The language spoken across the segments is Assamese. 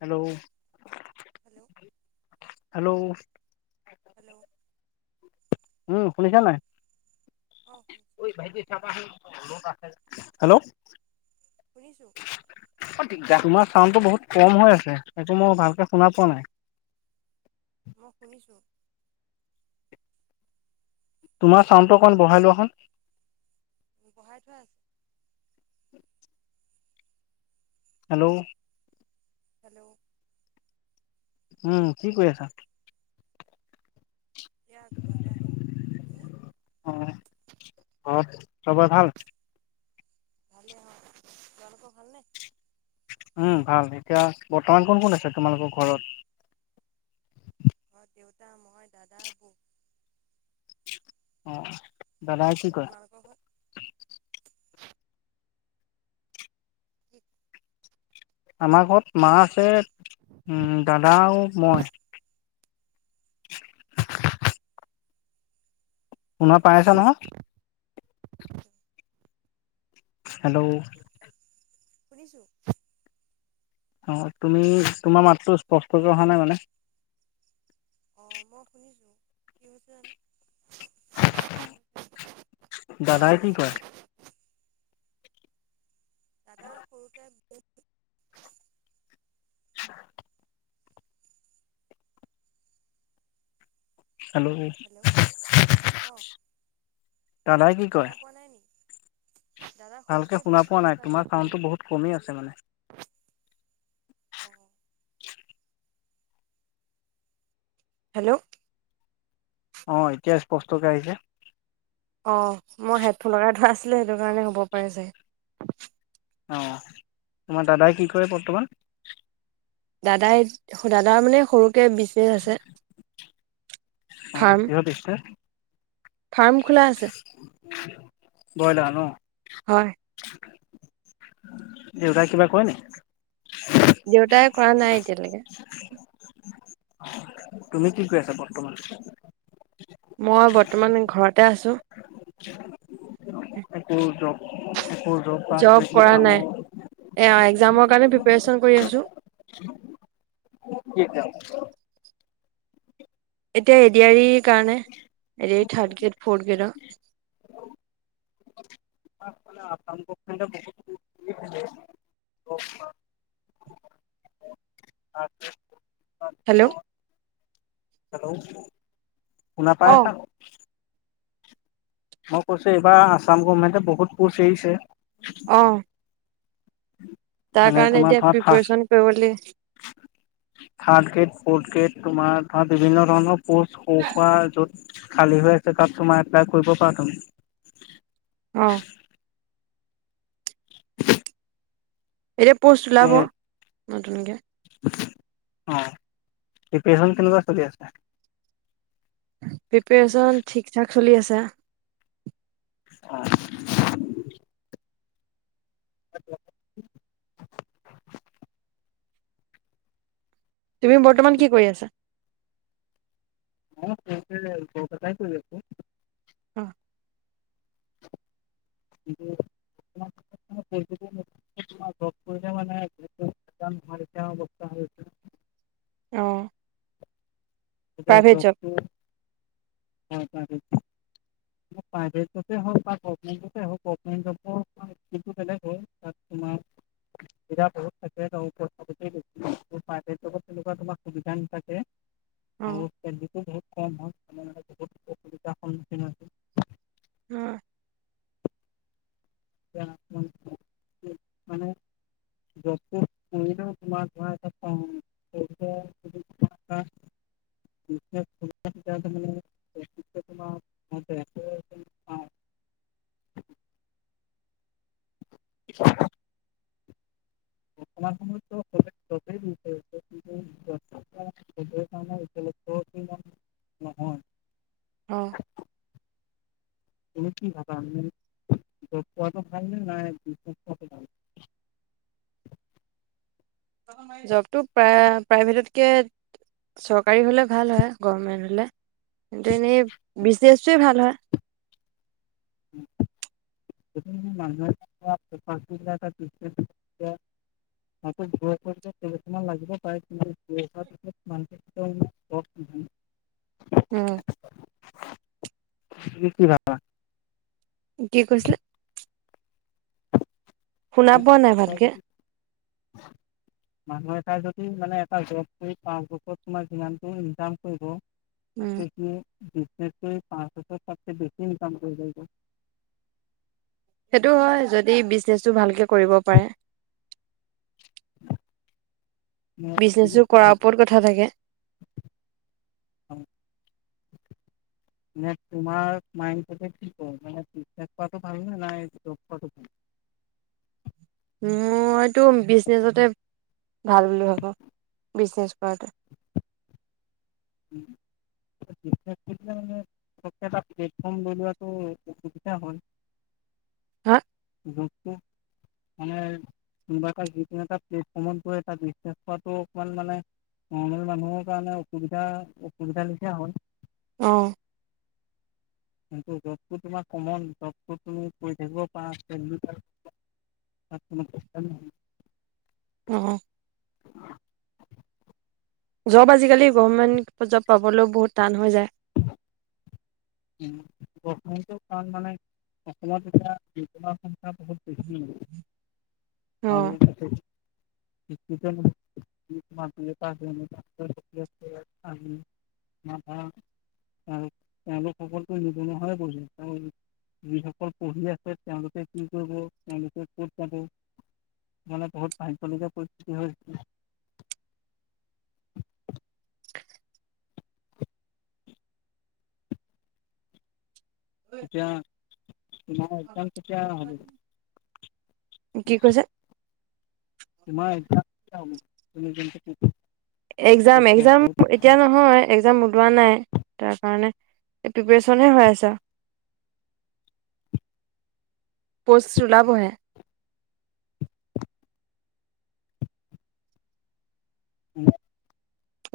হেল্ল' [unintelligible] হেল্ল' হেল্ল' উম শুনিছা নাই? অঁ [unintelligible] শুনিছোঁ হেল্ল' শুনিছোঁ তোমাৰ চাউণ্ডটো বহুত কম হৈ আছে। সেইটো মই ভালকে শুনা পোৱা নাই। মই শুনিছোঁ। তোমাৰ চাউণ্ডটো অকমান বঢ়াই লোৱাচোন। বঢ়াই থোৱা আছে। Hello hello. উম কি কৰি আছা? অ ঘৰত [unintelligible] চবৰে ভাল? [unintelligible] উম, ভাল এতিয়া বৰ্তমান কোন -কোন আছে তোমালোকৰ ঘৰত? ঘৰত দেউতা, মই, দাদা, বৌ। অহ, দাদাই কি কৰে? তোমালোকৰ ঘৰত কি আমাৰ ঘৰত মা আছে উম দাদা আৰু মই। শুনা পাই আছ নহয়? হেল্ল', শুনিছো। অহ, তুমি তোমাৰ মাতটো স্পষ্টকে অহা নাই মানে অহ, মই শুনিছোঁ কি হৈছে [unintelligible] দাদাই কি কৰে? দাদা সৰুকে [unintelligible] [inaudible] হেল্ল', অঁ দাদাই কি শুনা কৰে? পোৱা নাই নি দাদা ভালকে সৰুকে শুনা পোৱা বিজনেছ নাই এটা আছে তোমাৰ চাউণ্ডটো বহুত কমি আছে মানে। [inaudible] অঁ হেল্ল', অহ, এতিয়া স্পষ্টকে আহিছে। অহ, মই হেডফোন লগাই থোৱা আছিলে সেইটো কাৰণে হ'ব পাৰে যে অহ, তোমাৰ দাদাই কি কৰে বৰ্তমান? দাদাই, দাদাৰ মানে সৰুকে বিজনেচ আছে। অ ফাৰ্ম কিহৰ বিজনেছ -ফাৰ্ম খোলা আছে। [inaudible] বইলা ন'? হয়। দেউতাই কিবা কৰে নি? দেউতাই কৰা নাই এতিয়ালৈকে। তুমি কি কৰি আছা বৰ্তমান? মই বৰ্তমান ঘৰতে আছো। একো জব একো বা কিবা জব কিবি কৰা কামৰ নাই এয়া একজামক আমি প্ৰিপেৰেচন কৰি আছো। কি একজাম? এতিয়া এ দি আ ৰি কাৰণে এৰি third grade, fourth গ্ৰেডৰ [inaudible] [unintelligible] hello, hello, শুনা পাই অ আছা? মই কৈছো এইবাৰ আছাম গভমেণ্টে বহুত কোচ এৰিছে। অহ তাৰ যেনে কাৰণে তোমাৰ এতিয়া ধৰা ফাৰ্ষ্ট প্ৰিপাৰচন কৰিবলে থাৰ্ড গ্ৰেড, ফৰ্থ গ্ৰেড তোমাৰ ধৰা বিভিন্ন ধৰণৰ পষ্ট সৰু সুৰা য'ত খালী হৈ আছে তাত তোমাৰ এপ্লাই কৰিব পাৰা তুমি। অহ [inaudible] এতিয়া পোষ্ট ওলাব নতুনকে। অহ, প্ৰিপেৰচন কেনেকুৱা চলি আছে? প্ৰিপেৰেচন ঠিক -ঠাক চলি আছে। অহ [unintelligible] তুমি বৰ্তমান কি কৰি আছা? মই সৰুকে জ্বব এটাই কৰি আছোঁ। অহ উম [unintelligible] মলে মানে [unintelligible] বোকা হৈছে অহ জ্ববটো [unintelligible] প্ৰাইভেটতে হওঁক বা গমেণ্টতে হওঁক [unintelligible] কিন্তু বেলেগ হয় তোমাৰ সুবিধাটো বহু থাকেতো কথাতো সেইতো প্ৰাইভেট জ্ববত তেনেকুৱা তোমাৰ সুবিধা নাথাকে অ আৰু চেলেৰিতো বহুত কম হয় বহুত অসুবিধাৰ সন্মুখিন হৈছে উম অসুবিধা সন্মুখীন হৈছে মানে যতে পঢ়িলেও তোমাৰ ধৰা মানে [unintelligible] এই এইখিনিতে তোমাৰ। অ। [unintelligible] বৰ্তমান সমতো সব চবেই বিষু। ি [unintelligible] হ তুমি কি ভাবা। জব [unintelligible] ভাল জবটো প্ৰায় প্ৰাইভেটতকে। চৰকাৰী হ'লে ভাল হয় গভমেণ্ট হ'লে কিন্তু এনেই বিজনেটোৱে ভাল হয় উম [unintelligible] মান [unintelligible] আকৌ [unintelligible] কেইছমান বছৰ মান লাগিব পাই [unintelligible] উম তুমি কি ভাবা। কি কৈছিলে? শুনা মানে পোৱা নাই ভালকে। যদি তাই যদি মানে এটা জৰ্ব কৰি পাচ বছৰত তোমাৰ যিমানটো ইনকাম কৰিব উম, তাতকৈ সি‌। পাঁচ বছৰত তাতকৈ বেছি ইনকম কৰিব পাৰিব [unintelligible] সেইটো হয় যদি বিজনেচটো ভালকে কৰিব পাৰে। নে তুমি বিজনেছো কি কৰাৰ ভাবা? ওপৰত কথা থাকে। মান তোমাৰ মাইণ্ড চেদ কি মান বিজনেছ ভাল নে নাই জৰ্ব। [unintelligible] মইতো বিজনেছতে ভাল বুলি ভাবো বিজনেছ কৰাতো মানে। পকে এটা প্লেটফৰ্ম লৈ লোৱাতটো অসুবিধা হয়। হা বহুতো মানে। কোনোবা এটা যিকোনো এটা প্টফৰ্মত গৈ এটা বিজনেছ কৰাৱাটো অকমান মানে নৰ্মেল মানুহৰ কাৰণে অসুবিধা অসুবিধা লিখিয়া হল। অহ। কিন্তু জৰ্ব তোমাৰ কমন জৰ্ব তুমি কৰি থাকিব পাৰা। আোন চষ্ট ন [unintelligible] অহ জৰ্ব আজিকালি গভমেন্ট জৰ্ব পাবলৈও বহুত টান হৈ যায় উ বৰ্তমান কাৰণ মানে অসমত এতিয়া। অ'। [unintelligible] [unintelligible] তেওঁ তেওঁলোক সকলটো নিবনুৱা হৈ পৰিছে তেওঁ যিসকল পঢ়ি আছে তেওঁলোকে কি কৰিব তেওঁলোকে ক'ত যাব মানে বহুত ভাবিবলগীয়া পৰিস্থিতি [unintelligible] [unintelligible] [unintelligible] [unintelligible] এতিয়া তোমাৰ একদাম কেতিয়া হ কি কৈছে? তোমাৰ একজাম কেতিয়া হব তুমি যোনটো প্ৰিপাৰেচন একজাম একজাম এতিয়া নহয় একজাম ওলোৱা নাই তাৰ কাৰণে প্ৰিপাৰচনে হৈ আছে। পষ্ট ওলাবহে উম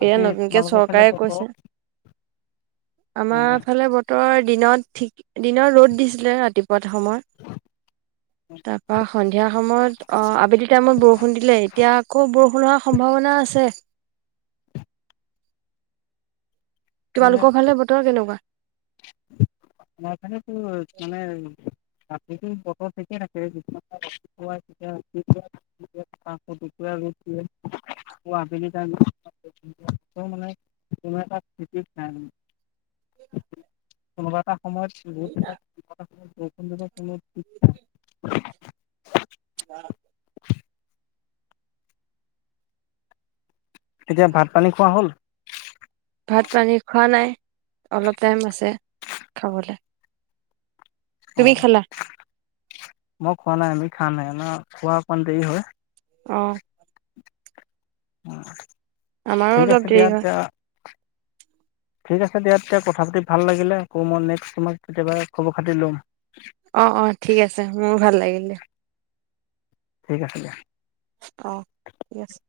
এয়া নতুনকে চৰকাৰে কৈছে আমাৰ মানে ফালে বতৰৰ দিনত ঠিক দিনৰ ৰ'দ দিছিলে ৰাতিপুৱা সময় তাৰপা সন্ধিয়া সময়ত অ আবেলি টাইমত বৰষুণ দিলে এতিয়া আকৌ বৰষুণ ষুন হোৱাৰ সম্ভাৱনা আছে। তোমালোকৰ ফালে বতৰ কেনেকুৱা? আমাৰ ফালে তো মানে ৰাতিটো বতৰ থিকে থাকে [unintelligible] গছিলে [inaudible] আবেলি মানে ক [inaudible] এটাতি নাই [unintelligible] সম [unintelligible] ব [unintelligible] [inaudible] তেতিয়া ভাত পানী খোৱা হ'ল? ভাত -পানী খোৱা নাই, অলপ টাইম আছে খাবলে। অ, তুমি খালা মই খোৱা নাই আমি খাম নাই ন খোৱা অকমান দেৰি হয়। অহ। আমাৰো ঠিক অলপ আছে দিয়া দেৰি হয় এতিয়া। ঠিক আছে দিয়া তেতিয়া কথা পাতি ভাল লাগিলে আকৌ মই নেক্সমত কেতিয়াবা খবৰ খাতি ল'ম। অ অ ঠিক আছে মোৰো [unintelligible] ঠিক আছে দিয়া। অ ঠিক আছে।